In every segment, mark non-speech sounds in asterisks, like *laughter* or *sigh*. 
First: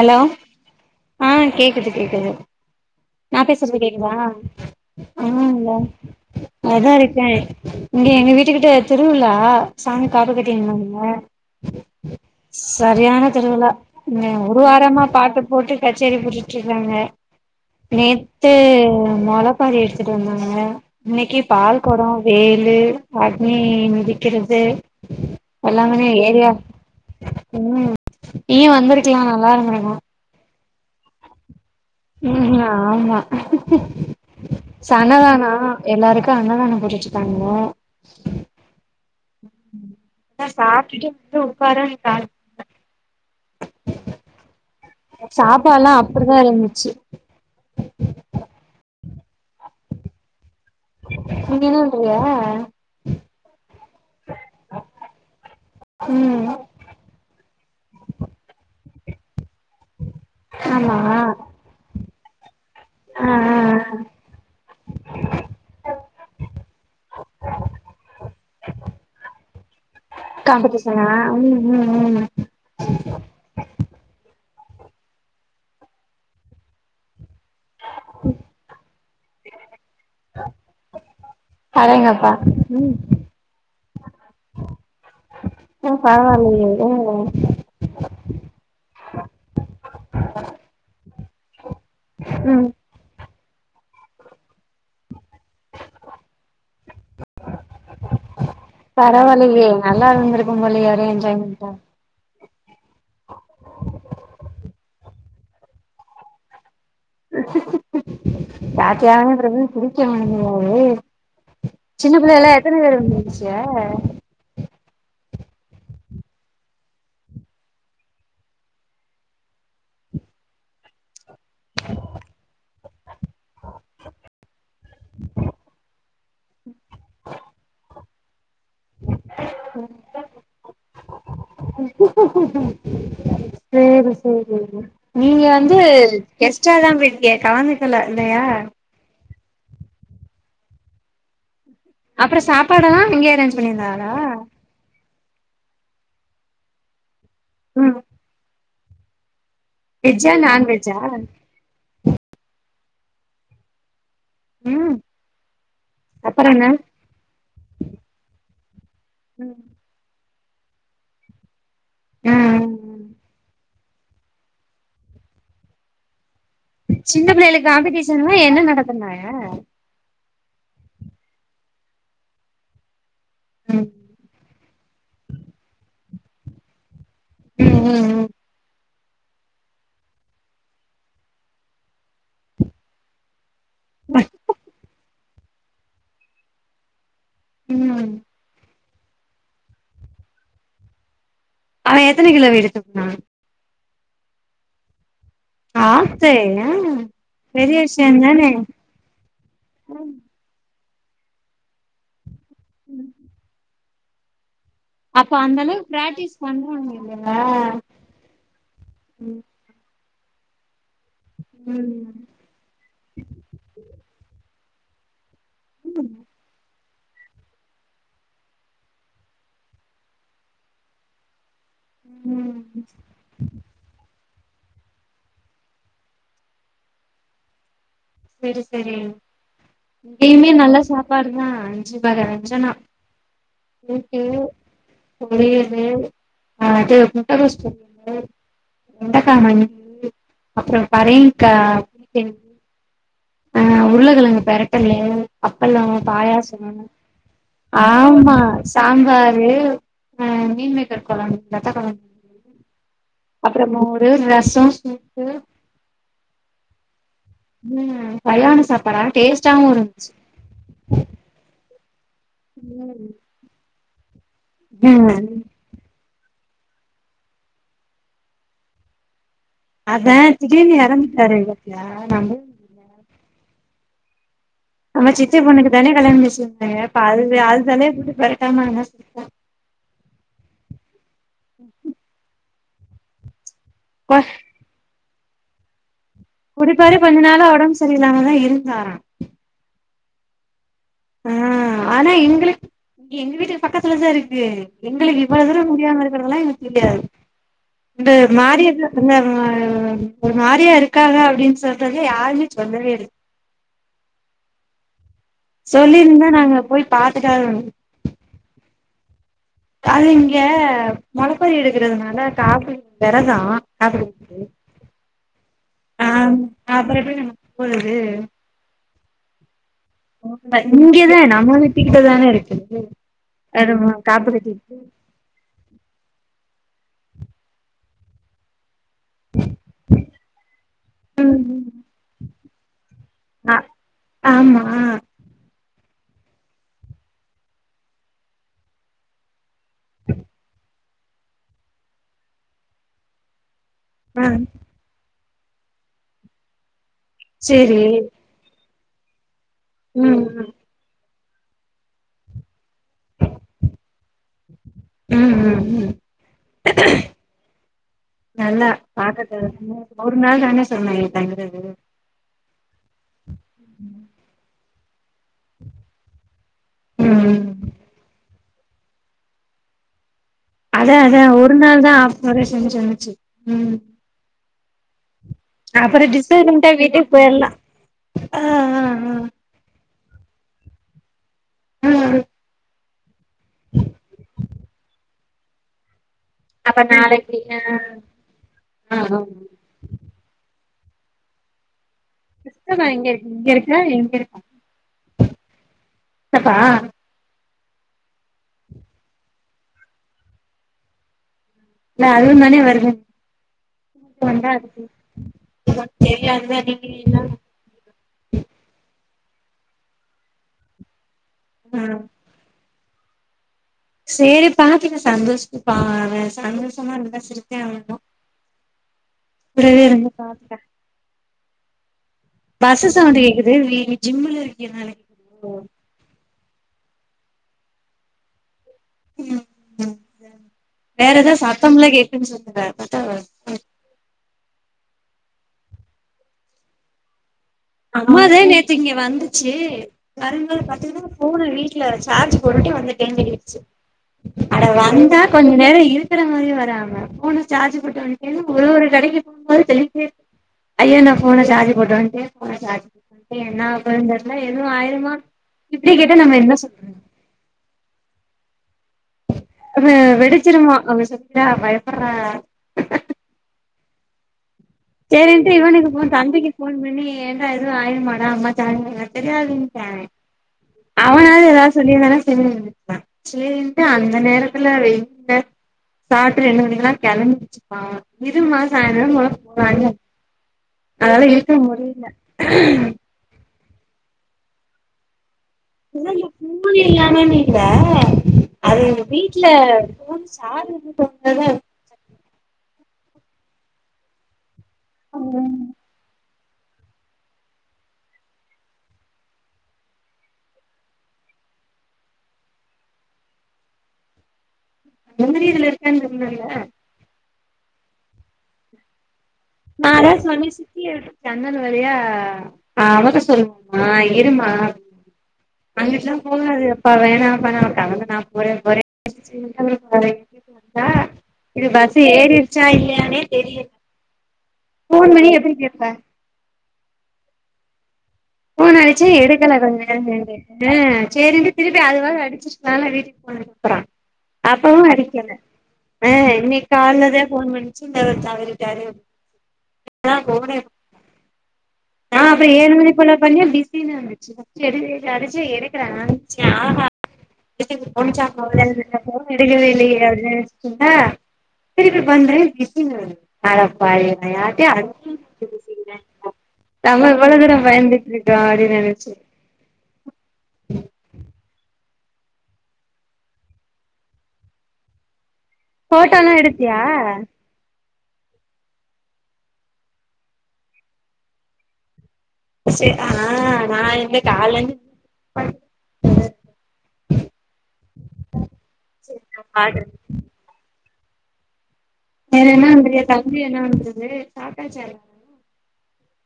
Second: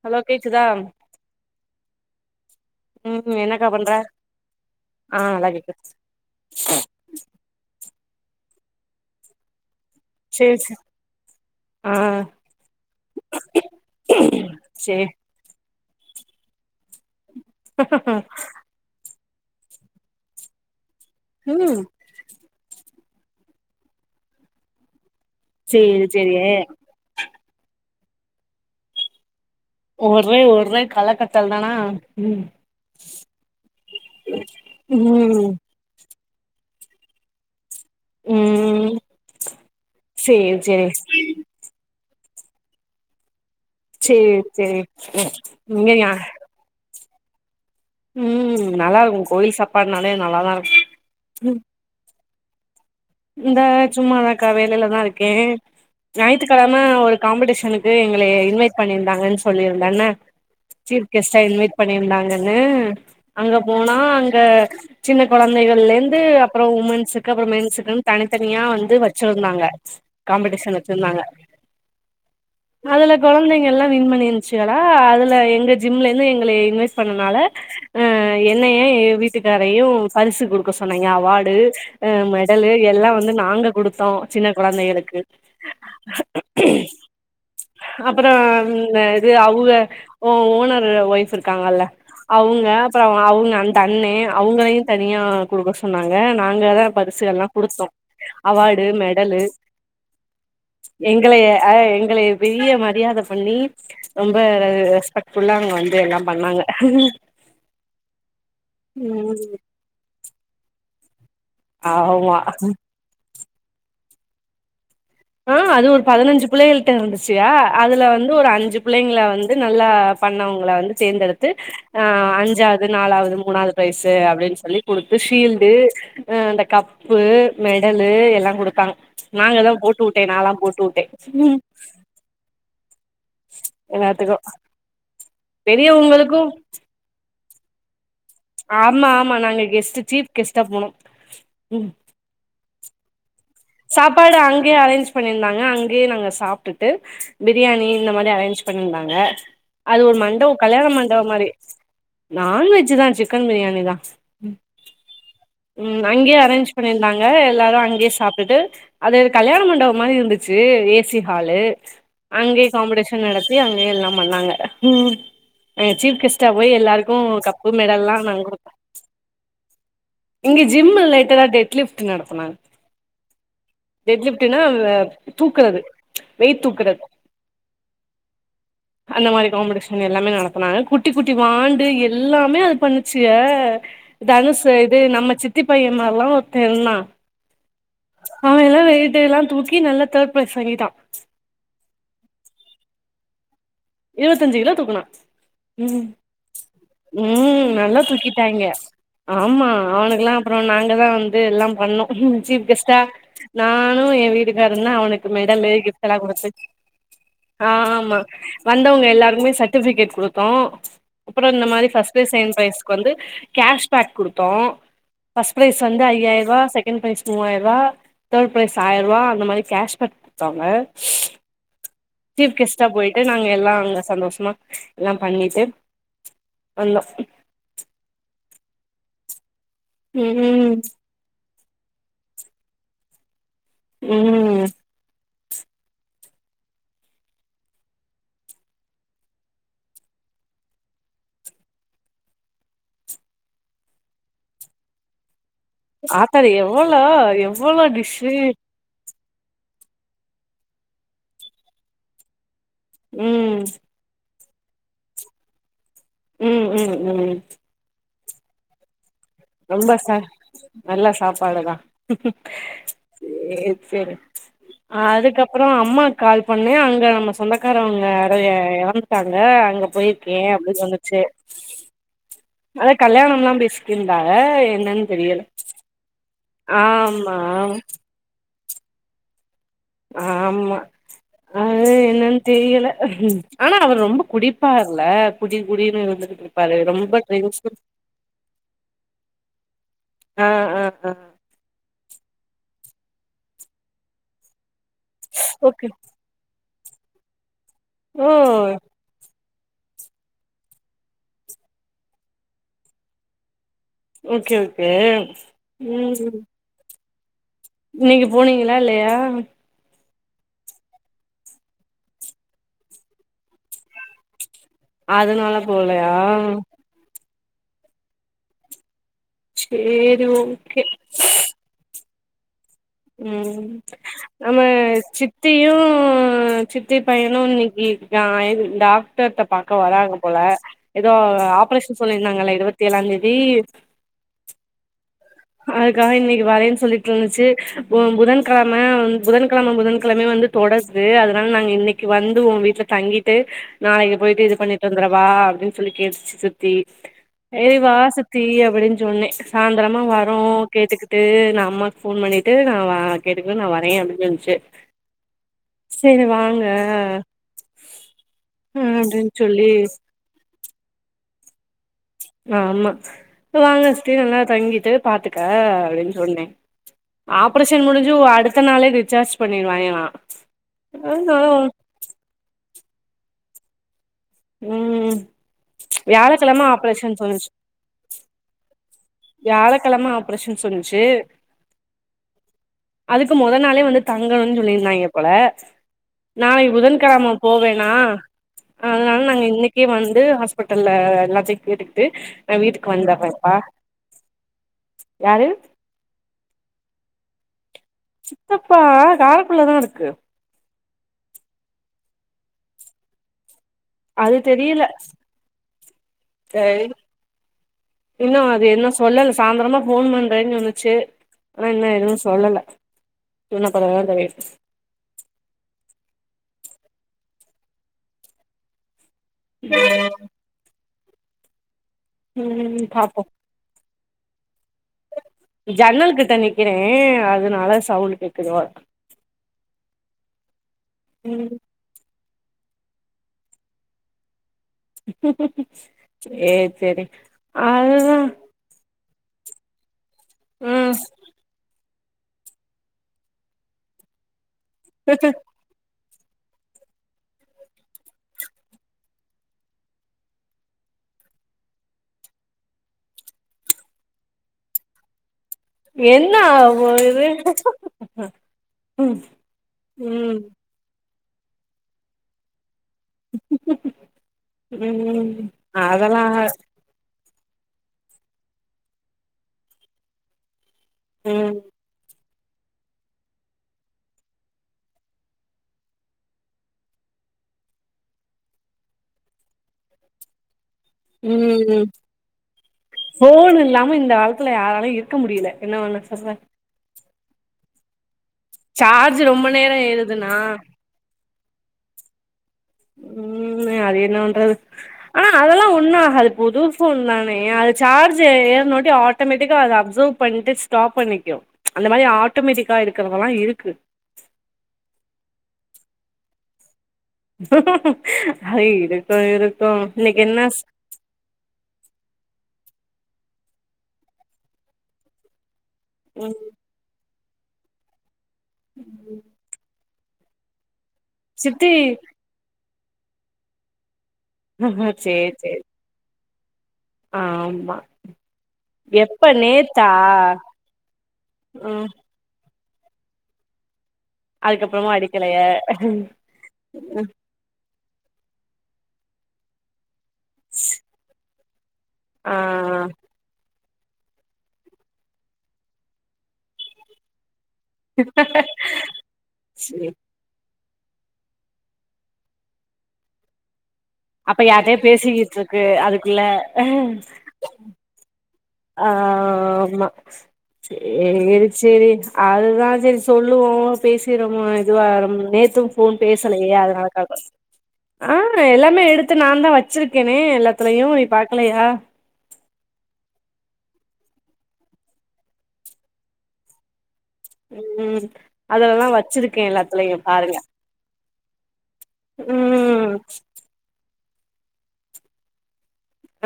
allow hello கேக்குதா ஆ கேக்குது கேக்குது ம் நா என்னக்கா பேசுறது பண்ற கேக்குதா ஆ அதா நல்லா கேக்குது நல்லா இருக்கே இங்க எங்க வீட்டு கிட்ட திருவுழா சாமிக்கு காப்பு சேரி சேரி கட்டிருந்தாங்க ஆ சரியான திருவிழா ஒரு வாரமா சேரி பாட்டுப்போ போட்டு கச்சேரி போட்டுட்டு இருக்குறாங்க நேத்து மொளப்பாரி எடுத்துட்டு வந்தாங்க இன்னிக்கு ம் பால் கொடோ வேலு அக்னி மீதிக்கிறது சேரி எல்லாமனி சேரி ஏரியா ம் நீயு வந்துருக்கலா நல்லா இருந் ஓரே ஓரே கலக்கட்டல் தானா ம் ம்ம் ஆமா சனதானா ம் எல்லாருக் கு அண்ணதானோ புடிச்சுடானுங்க ம் அதா சேரி சேரி சாப்டுட்டு வந்து உக்கார டானுங்க சேர் சேர் சாப்பாட்லா நீங்கயா அப்டிதா இருந்துச்சு நல்லா இருக்கும் கோவில் சாப்பாடுனாலே நல்லா தான் இருக்கும் நீ நின்னுட்ருந்தியா *unintelligible* இந்த சும்மாதாக்கா வேலையிலதான் இருக்கேன் ம் ஞாயித்துக்கிழமை ஒரு காம்படிஷன் னக்கு எங்களை இன்வைட் பண்ணிருந்தாங்க சொல்லியிருந்தேன்ல ஆமா சீப் கெஸ்டா ஆ இன்வைட் பண்ணியிருந்தாங்க ஆ அங்க போனா ஆ அங்க சின்ன குழந்தைகள்லந்து அப்புறம் உமன்ஸுக்கு அப்புறம்மென்ஸுக்கு தனித்தனியா வந்து வச்சிருந்தாங்க காம்படிஷன் காம்படிஷனா வச்சிருந்தாங்க ம் ம் ம் அதுல குழந்தைங்க எல்லாம் வின் பண்ணி ஆ அதுல எங்க ஜிம்ல இருந்து எங்களை இன்வெய்ட் பண்ணதனால ஆஹ் என்ன ஏன் வீட்டுக்காரையும் பரிசு குடுக்க சொன்னாய்ங்க அவாட் டு ஆ அடேங்கப்பா மெடலு ம் எல்லாம் வந்து நாங்க கொடுத்து கொடுத்தோம் சின்ன குழந்தைகளுக்கு ஆஹ பரவால்லையே உம் அப்புறம் இது அவங்க ஓனர் ஓய்ப் இருக்காங்கல்ல அவங்க ம் அப்புறம் அவங்க அந்த அண்ணே அவங்களையும் தனியா கொடுக்க சொன்னாங்க நாங்க தான் பரிசு கொடுத்தோம் அவார்டு மெடல் பரவால்லயே நல்லா இருந்திருக்கும் போலயே ஒரே எங்க என்ஜாய்மெண்ட்டா எங்களை பெரிய மரியாதை பண்ணி ரொம்ப ரெஸ்பெக்ட் புல்லா அங்க வந்து எல்லாம் பண்ணாங்க ம் ஜாலியாங்குறது புடிக்க மாட்டேங்குது ஓ சின்ன பிள்ளை ஆமா எல்லாம் எத்தனை பேர் வந்து ஏன் ஆஹ் அது ஒரு பதினஞ்சு பிள்ளைங்களிட்ட இருந்துச்சுங்க அதுல வந்து ஒரு அஞ்சு பிள்ளைங்க வந்து நல்லா பண்ணவங்கள வந்து தேர்ந்தெடுத்து அஞ்சாவது நாலாவது மூணாவது ப்ரைஸ் அப்படின்னு சொல்லி கொடுத்து ஷீல்டு அ அந்த கப்பு மெடல் எல்லாம் கொடு கொடுத்தாங்க நாங்க தான் போட்டு போட்டேன் நாலாம் போட்டு விட்டேன் சேரி சேரி நீங்க வந்து பெரியவங்களுக்கு கெஸ்ட்டா தான் போயிருந்தீங்க கலந்துக்கல இல்லையா ஆமா ஆமா நா கெஸ்ட் சீப் கெஸ்டா போனோம் அப்புறம் சாப்பாடு எல்லாம் இங்கே இருந்துச்சு சாப்பாடு அங்கே அரேஞ்ச் பண்ணியிருந்தாங்க அங்கேயே நாங்க சாப்ட்டுட்டு பிரியாணி ம் இந்த மாரி அரேஞ்ச் பண்ணிருந்தாங்க அது ஒரு வெஜ்ஜா மண்டப கல்யாண நான்வெஜ்ஜா மண்டப மாதிரி நான்வெஜ் தா சிக்கன் பிரியாணி தா ம் ம் அங்கேயே அப்புறோ என்ன அரேஞ்ச் பண்ணிருந்தாங்க எல்லாரு அங்கயே சாப் எட்டு அது ம் கல்யாண மண்டப மாரி இருந்து ச்சு ஏசி ஹாலு அங்கே ம் காம்படிஷன் நடத்தி அங்க அங்கே எல்லா பண்ணாங்க அ சீப் கெஸ்ட் சின்ன பிள்ளைகளுக் காம்படிஷன்லா என்ன குடுத்தோ நடத்துனாக இங்க ஜிம் லைட்டதா டெட் லிப்ட் நடத்தனாங்க ம் டெட் லிப்டு னா அ தூக்குறது வெய்ட் தூக்குறது ம் ம் ம் அந்த மாரி காம்படிஷன் எல்லாமே நடத்தனாங்க குட்டி குட்டி வாண்டு எல்லாமே அது பண்ணிச்சுக ம் இது அனுச இது நம்ம சித்தி பையமார்ல்லா ஒருத்தனா ம் ச எல்லா தூக்கி நல்லா தேட் ப்ரைஸ் வாங்கீடா அவ எத்தன கிலோ வைட் துக்குனா இருபத்தஞ்சு கிலோ தூக்குநா ம் ஆத்து ஆ ம் பெரிய நல்லா ம் விஷயந்தானே தூக்கிட்டாயிங்க ஆமா அவனுக்குல்லா அப்ற நாங்க தா வந்து எல்லா பண்ணு ஜீஃப் கெஷ்டா நா னு எ வீடு தா இருந்தா அவனுக்கு அப்ப அந்த மேடலு அளவுக்கு கிஃப்ட்ல்லா பிராக்டிஸ் கொடுத்து பண்றாங்க இல்லையா ஆ ஆமா வந்தங்க ம் எல்லாருக்குமே சட்ட கேக் குடுத்தோ அப்ற இந்த மாரி பர்ஸ்ட் ப்ரைஸ் செகண்ட் ப்ரைஸ்க்கு வந்து கேஸ் பேக் கொடுத்தோ பர்ஸ்ட்ப்ரைஸ் வந்து ம் ஐயாயிர ரூபாய் செ செகண்ட் ப்ரைஸ் மூவாயிர ரூபா தேர்ட் ப்ரைஸ் ஆயிர ரூவா அந்த மாரி கேஷ்பேக் கொடுத்தாங்க சீஃப் ம் கெஸ்ட்டா போயிட்டு நாங்க எல்லா அங்க சந்தோஷ் மா எல்லாம் பண்ணிட்டு வந்தோ செரி செரி இங்கயுமே ம் நல்லா சாப்பாடுதா அஞ்சி வர அஞ்சனா போயிட்டு ம் பொரியலு ஆ அது முட்டகோஸ் பொரியலு வெண்டக்கா மணி அப்புறம் பரயிகா பெணி ஆ உருளகிழங்கு பெரட்டெல்லு அப்பளோ ஆத்தாடி பாயாசோ எவ்வளோ எவ்வளோ டிஷ்ஷு ஆமா சாம்பார் அது ஆ மீன்மேக்கர் கொழம்பு வத்த கொழம் ம் அப்பறமா ஒரே ஒர் ரஸ் *unintelligible* உம் உம் உம் கயாண சாப்படா ரொம்ப சார் நல்லா சாப்பாடுதா *inaudible* உம் எவ் வேரு ஆ அதுக்கப்புறோ அம்மா கால் பண்ணே அங்க நம்ம சொந்தக்காரவுங்க யாரோ எ எறந்துட்டாங் அதா திடிறுணு எறந்துட்டுரு இலக்கியா நா போய் அலேக் கல்யாணம்யில்லா பேசிட்கிந்தா அவே சித்தி பொண்ணுக்கு தானே கல்யாண பேசி ஆமா த்தங்க *unintelligible* ட்ட மாரினா சுத்தா ஆமா அது என்னன்னு *inaudible* தெரியல ஆனா அவர் கொ ரொம்ப குடிப்பார் ல குடி குடினு குடிப்பாரு கொஞ்ச நாளு ஒடம்பு சரியலாமதா இருந்தாரா ஆ ஆ ஆ அஹா ஆனா எங்குளுக் எங்க வீட்டுக்கு பக்கத்துலதா இருக்கு எங்களுக்கு இவ்வளதூரோ ஓகே முடியாம இருந்துருக்கலா *unintelligible* அந்த ஓ மாறியது *unintelligible* ஒரு மாரியா இருக்காங்க அப்டின் சொல்றது யாருமே சொல்லவே இல் ஓகே ஓகே சொல்லிருந்தா நாங்க போய் பாத்துட் இன்னிக்கு போனீங்களா இல்லையா அது இங்க மொளப்பாரி எடுக்கறதுனால காப்பு வெறதோ கடப்பிடிக்குது அதனால போலயா இப்பொழுது சேரி ஓகே இங்கியேதா நம்ப வீட்டுக்கிட்டதான இருக் *inaudible* ம் நம்ம சித்தியு சித்தி பையனு இன்னிக்கு இருக்கா இருந்தா டாக்டர் பாக்க வராங்க போல ஏதோ ம் ம் ஆப்ரேஷன் சொல்லிருந்தாங்கள இருவத்தி ஏழாந் தேதி ஆ ஆமா அதுக்காக இன்னிக்கு வரேன் சொல்லிட்டு இருந்துச்சு புதன்கெழம புதன் கெழம புதன்கெழம வந்து தொடர் ந்து அதனால நாங்க இன்னிக்கு வந்துருவோ வீட்ல தங்கிட்டு நாளைக்கு ஆ போயிட்டு இது பண்ணிட்டு வந்துருவா வா அப்டின் சொல்லி கேட்டுச்சு சித்தி ஏ சேரி வா சித்தி அப்புடின் ஜொன்ன சாய்ந்தரமா ம் வர் ஓ ம் கேட்டுக்குத் டு நா அம்மாவுக் ஃபோன் பண்ணிட்டு நா கேட்டுக்குவ நா வரே அப்டின் சொல்லுச்சு ம் ம் ம் நல்லா அப்படின்னு பாக்கது சொல்லி ஒரு நாள்தானஸ் சொன்ன இங்க தங்கறது ஆமா வாங்க ஸ்ரீ நல்லா தங்கிட்டு பாத்துக்க அப்டின் சொன்னே ம் ஆப்ரேஷன் முடுஞ்சு அடுத் த்தனாளே டிச்சார்ஜ் பண்ணிடுவாங்களா அதா அதா ஒரு நாள்தா *unintelligible* செஞ்சாங்க ஞ்சு ம் ம் அப்புறம் வியாழக்கெழம விட்டுடோனே வீட்டுக்கு ஆப்ரேஷன் போயிடலாம்ஹஹ் வியாழ கிழமை ஆப்ரேஷன்னனு சொன்னுச்சு ஹம் அதுக்கு மொத நாளே வந்து தங்கணும்னு சொல்லியிருந்தாங்க போல நாளை அப்ப புதன்கிழமை நாளைக்கு ஆ போவேனா ஆ அதனால ஆ நாங்க இன்னைக்கே வந்து நல்லா செக்கு நான் சித்தப்பா வீட்டுக்கு எங்க இருக்கு வந்தறேன்ப்பா இங்க இருக்கோம் சித்தப்பா சித்தப்பா காருக்குள்ளதான் இருக்கு அதுவும் தானே வருது அது வண்டா இருக்கு தெரியல தேவா இருந்தா அ நீங்க இன்னு அது இன்னு சொல்லல சாயந்திரமா போன் பண்றேன்னு வந்துச்சு ஆ என்ன எதுவும் சொல்லல சொன்ன பெறகுதா செரி பாத்துங்க சந்தோஷ அவன் சந்தோஷமா நல்லா இருந்த ச கூடவே தெரியு இருந்து பாத்துக்க ம் பஸ்சு பாப்போ சவுண்ட்டு கேட்குது ஜிம்முல இருக்கேன் ஜன்னல்க்குத் தான் க்கிறேன் அதனால சவுண்ட கேட்க்கும் உம்வேற ஏதாவது ம் சத்தம்லாம் கேக்குதுன்னு சொல்ல சத்தம் வருது ஏ செரி அம்மா தான் நேத்து இங்க வந்து இருந்துச்சு கருங்கள ம் பாாரத்தீங்கன்னா போன வீட்டு சார்ஜ் போட்டுட்டு வந்துட்டேனுடுச்சு அட வந்தா கொஞ்ச நேரம் இரு இருக்கற மாதிரி வராங்க போனை சார்ஜ் போட்டுன்ன்னா ஒரு ஒரு கடைக்கு போகும்போது தெரிஞ்சே ஐய நான் போனை சார்ஜ் போட்டு வட்டேன் ட்டு என்ன ஆக போகுதுனு தெர்ல எதுவும் ஆயடுமா என்ன ஒரு இது ம் அ ம் வெடிச்சிருமா அவ சொ யா பயப்பறா ம் சரின்டு இவனுக் போன் அதெல்லா தம்பிக்கி போன் பண்ணி என் இது எது ஆயிடுமா டா அம்மா *unintelligible* தெரியாதுன் டா அவே ம் எதா சொல்லிந்தானா சோரிட்டா சேரின்ட்டு அந்த நேரத்துல வெயில சாப்ட்டு ரெண்டு மணிக்கில்லா கிளம்பி ருச்சுப்பா இரும்மா சாயிந்தரம் போலம் போலனு அதுனால இருக்க ம் முடியில ம் இந்த காலத்துல யாராலியு இருக்க முடியில என்ன வண்ண சோல்ற இல்லாமேனு இல்ல அது சார்ஜ் ரொம்ப வீட்டு்ல நேரோ போன் ஏறுதுன்னா *unintelligible* அத உம் அது என்னபாண்றது அனா அதுல்லா ஒண்ணு ஆகாது புது போன் தான ஏ அது சார்ஜு ஏற்னோட்டி ஆட்டோமேட்டிக்கா அத அப்ஜொர்வ் பண்ணிட்டு ஸ்டாப் பண்ணிக்கு அந்த மாரி ஆட்டோமேட்டிக்கா இருக்குறதெல்லா இருக்கு முதி இதுல இருக்கன் சொன்னல்ல அதையிடு நானே சொன்னே சத்திய விட்டு சன்னல் வழியா ஆ அவதா சொல்லுவா அம்மா இரும்மா அங்கிட்டுல்லா ம் போகாதே எப்பா வேணாம் *unintelligible* ஒரே ஒரே சின்னமே வரை அ இது சித்தி பஸ் ஏரிச் ச்சா இல்லியானே தெரிய போன் பண்ணி சேரி எப்டி சேரி கேப்ப ஆமா போன் அடிச்சே எப்ப எடுக்கல கொஞ்ச நேத்தா கழிஞ் அ சேரின்ட்டு திருப்பி ம் அதுவாக அடிச் நாலே வீட்டுக் போயிரப்புறா அப்பவு அதுக்கப்புறமா அடிக்கல அடிக்கலைய ஆ இன்னிக் காலதா போன் பண்ணி சின்னவரு தவரிட்டாரு *unintelligible* நா ஆ அப்புற ஏழு மணி போல பிசினு வந்துச்சு பஸ்ட்டு எடுக்கவேலயா அடிச்சு எடுக்க நானு நெச்சு ஆஹா சித்தி இது போனுசா போகலாயனு தெர்ல போன் எடுக்கவா சேரி இல்லையே அ திரிப்பி பண்றே பிசினு வருது அடப் அப்ப யாரையோ பேசிக்கிட்டு இருக்கு அதுக்குள்ள நம்ம இவ்ளோ தூரோ பயந்துட்டு இருக்கோ அப்டின்னு ஆ நெனச்சே ஆமா சேரி சேரி அதுதா சரி சொல்லுவோ பேசறோம இதுவாரு நேத் தும் ஃபோன் ஃபோட்டோலா பேசலையே எடுத்தியா அதனாலதாக்க ஆ எல்லாமே எடுத்து நாந்தா வச்சிருக்கேனே எல்லாத்துலயையு நீ பாக்கலையா சரி ஆ நா என்ன கால்லந்த் ம் அதுலல்லா வச்சிருக்கே எல்லாத்துலயு பாருங்க வேற என்ன ம் வந்திரிய தம்பி என்னா வந்ருது சாப்ட்டாசா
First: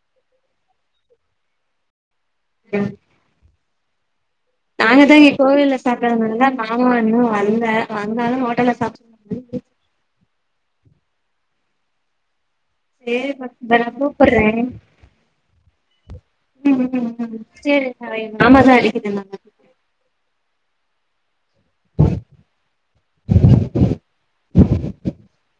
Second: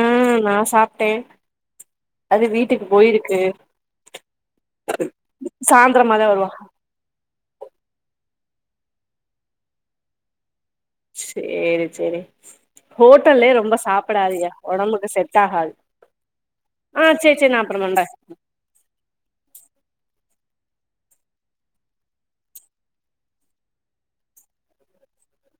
ஆ நா சாப்ட்டே அது வீட்டுக்கு போயிருக்கு நாங்க தா கோவில்ல சாந்தரமாதா பாக்கறதுல்லா வருவா மாமா இண்ணு வல் வந்தாலு ஹோட்டல்ல சாப்ப *inaudible* சேரி சேரி சேரி பா ஹோட்டல்லே ரொம்ப நா கூப்படுறே சாப்டாதீக ஒடம்புக்கு செட் ஆகாது ம் ஆ ம் நான் அப்புறம் சரி பண்ணுறேன் ச எ மாமாதா அடிக்குதுனா *inaudible*